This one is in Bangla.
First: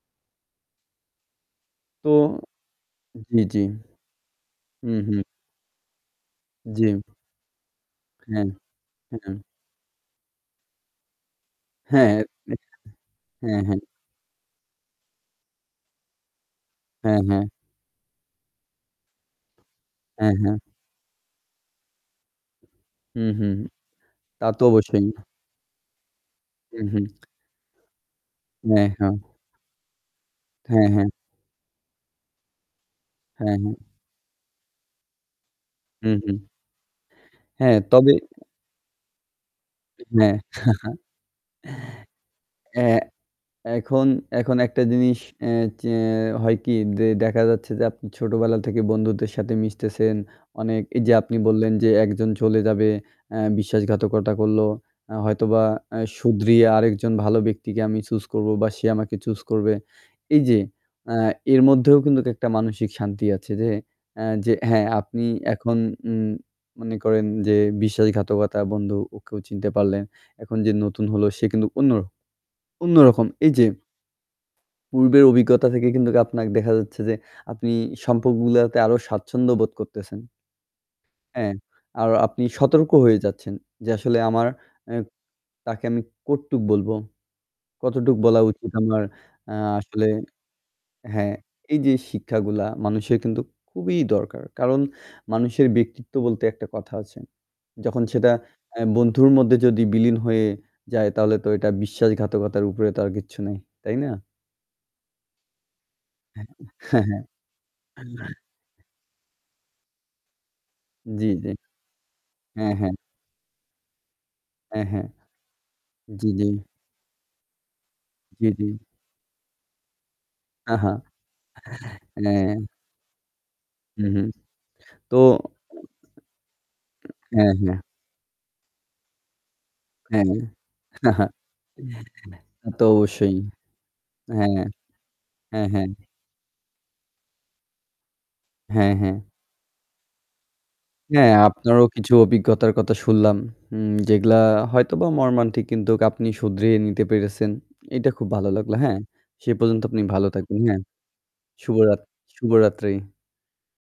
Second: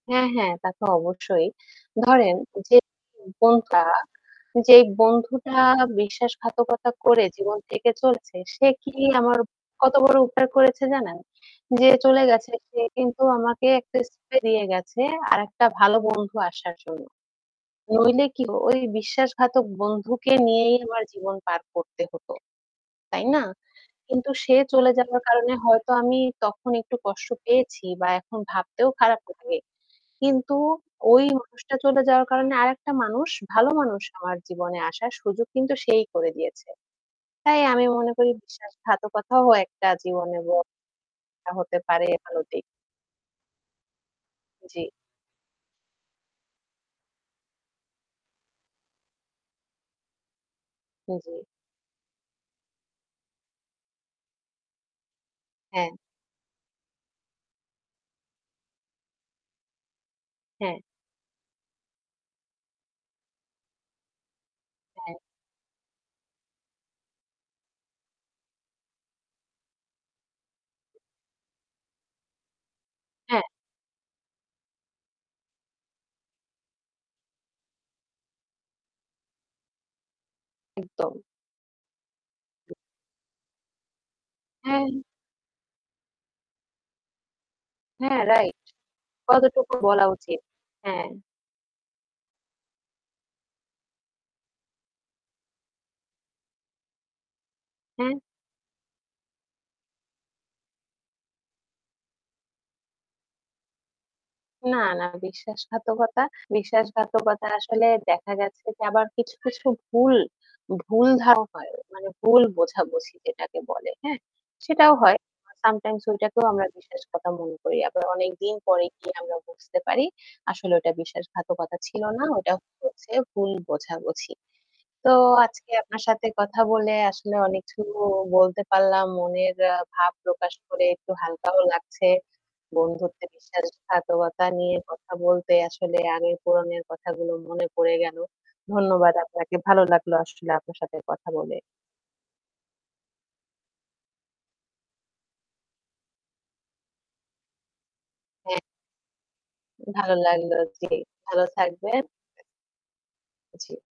হ্যাঁ, হ্যাঁ, তা তো অবশ্যই। তো ধরেন যে জ্বি, জ্বি। বন্ধুটা যেই হু, হু। বন্ধুটা বিশ্বাসঘাতকতা জী। করে জীবন থেকে চলছে হ্যাঁ, সে কি হ্যাঁ। আমার কত বড় উপকার করেছে জানেন? যে হ্যাঁ। চলে গেছে সে কিন্তু হ্যাঁ, আমাকে হ্যাঁ। একটা স্থানে নিয়ে গেছে আরেকটা ভালো বন্ধু আসার জন্য। হ্যাঁ, হ্যাঁ। নইলে কি ওই বিশ্বাসঘাতক হ্যাঁ, বন্ধুকে হ্যাঁ। নিয়েই আমার জীবন পার করতে হতো। তাই হুম, না? হুম। কিন্তু তা সে তো চলে অবশ্যই। যাওয়ার কারণে হয়তো আমি তখন হু, একটু হু। কষ্ট পেয়েছি বা এখন হ্যাঁ, ভাবতেও হ্যাঁ। খারাপ লাগে। কিন্তু হ্যাঁ, হ্যাঁ। ওই মানুষটা চলে যাওয়ার কারণে আরেকটা মানুষ হ্যাঁ, ভালো হ্যাঁ। মানুষ আমার জীবনে আসার সুযোগ কিন্তু সেই হু, করে হু। দিয়েছে। তাই হ্যাঁ, আমি তবে মনে করি বিশ্বাসঘাতকতাও একটা হ্যাঁ। জীবনে [unintelligible] হতে পারে ভালো দিক। এহ এ এখন এখন একটা জ্বী। জিনিস এ যে হয় কি? যে দেখা যাচ্ছে যে আপনি ছোটোবেলা থেকে বন্ধুদের সাথে মিশতেছেন অনেক এই যে আপনি জী। বললেন যে একজন চলে যাবে আ বিশ্বাসঘাতকতা করলো আ হয়তোবা হ্যাঁ। আ শুধরিয়ে আরেকজন ভালো ব্যক্তিকে আমি choose করবো বা সে আমাকে choose করবে। এই যে হ্যাঁ। আ এর মধ্যেও কিন্তু একটা মানসিক শান্তি আছে যে আ যে হ্যাঁ হ্যাঁ। আপনি এখন উম মনে করেন যে বিশ্বাসঘাতকতা বন্ধু ওকেও চিনতে পারলেন। এখন যে নতুন হল সে কিন্তু অন্য অন্যরকম। হ্যাঁ। এই যে পূর্বের অভিজ্ঞতা থেকে কিন্তু আপনাকে দেখা যাচ্ছে যে আপনি সম্পর্কগুলাতে আরও স্বাচ্ছন্দ্য বোধ করতেছেন। একদম। হ্যাঁ, আর আপনি সতর্ক হয়ে যাচ্ছেন যে আসলে আমার হ্যাঁ। অ্যা তাকে আমি কতটুক বলবো? কতটুকু হ্যাঁ, বলা রাইট। উচিত আমার আ কতটুকু বলা আসলে। উচিত। হ্যাঁ। হ্যাঁ এই যে শিক্ষাগুলা মানুষের কিন্তু খুবই দরকার। কারণ মানুষের ব্যক্তিত্ব বলতে একটা কথা আছে। যখন হ্যাঁ। সেটা আ বন্ধুর মধ্যে যদি বিলীন হয়ে যায় তাহলে তো এটা বিশ্বাসঘাতকতার উপরে তো আর কিচ্ছু নাই, তাই না? না, না বিশ্বাসঘাতকতা হ্যাঁ, হ্যাঁ। বিশ্বাসঘাতকতা আসলে দেখা গেছে যে আবার কিছু, কিছু ভুল জ্বী, ভুলভাল জ্বী। হয়। মানে ভুল হ্যাঁ, হ্যাঁ। বোঝাবুঝি যেটাকে বলে। হ্যাঁ? হ্যাঁ, সেটাও হ্যাঁ। হয়। বা sometimes জ্বী, ওইটাকেও জ্বী। আমরা বিশ্বাসঘাতকতা মনে করি। আবার জ্বী, অনেকদিন জ্বী। পরে গিয়ে আমরা বুঝতে পারি আসলে ওটা বিশ্বাসঘাতকতা ছিল না। ওটা হ্যাঁ। হচ্ছে ভুল হুম, হুম। বোঝাবুঝি। তো তো আজকে আপনার সাথে কথা বলে আসলে হ্যাঁ, অনেক কিছু হ্যাঁ। বলতে পারলাম। মনের আ ভাব হ্যাঁ। প্রকাশ করে একটু হালকাও লাগছে। তা তো বন্ধুত্বে অবশ্যই। বিশ্বাসঘাতকতা হ্যাঁ। নিয়ে কথা বলতে হ্যাঁ, হ্যাঁ। আসলে আগের পুরনো কথাগুলো মনে পড়ে গেল। হ্যাঁ, ধন্যবাদ হ্যাঁ। আপনাকে। ভালো লাগলো আসলে আপনার সাথে কথা হ্যাঁ, বলে। আপনারও কিছু অভিজ্ঞতার কথা শুনলাম। যেগুলো উম হয়তোবা মর্মান্তিক কিন্তু আপনি শুধরিয়ে নিতে পেরেছেন, এইটা খুব ভালো হ্যা। লাগলো। হ্যাঁ, সে পর্যন্ত আপনি ভালো ভালো লাগল। থাকবেন, হ্যাঁ। জ্বি। ভালো শুভরাত থাকবেন। শুভরাত্রি। জি।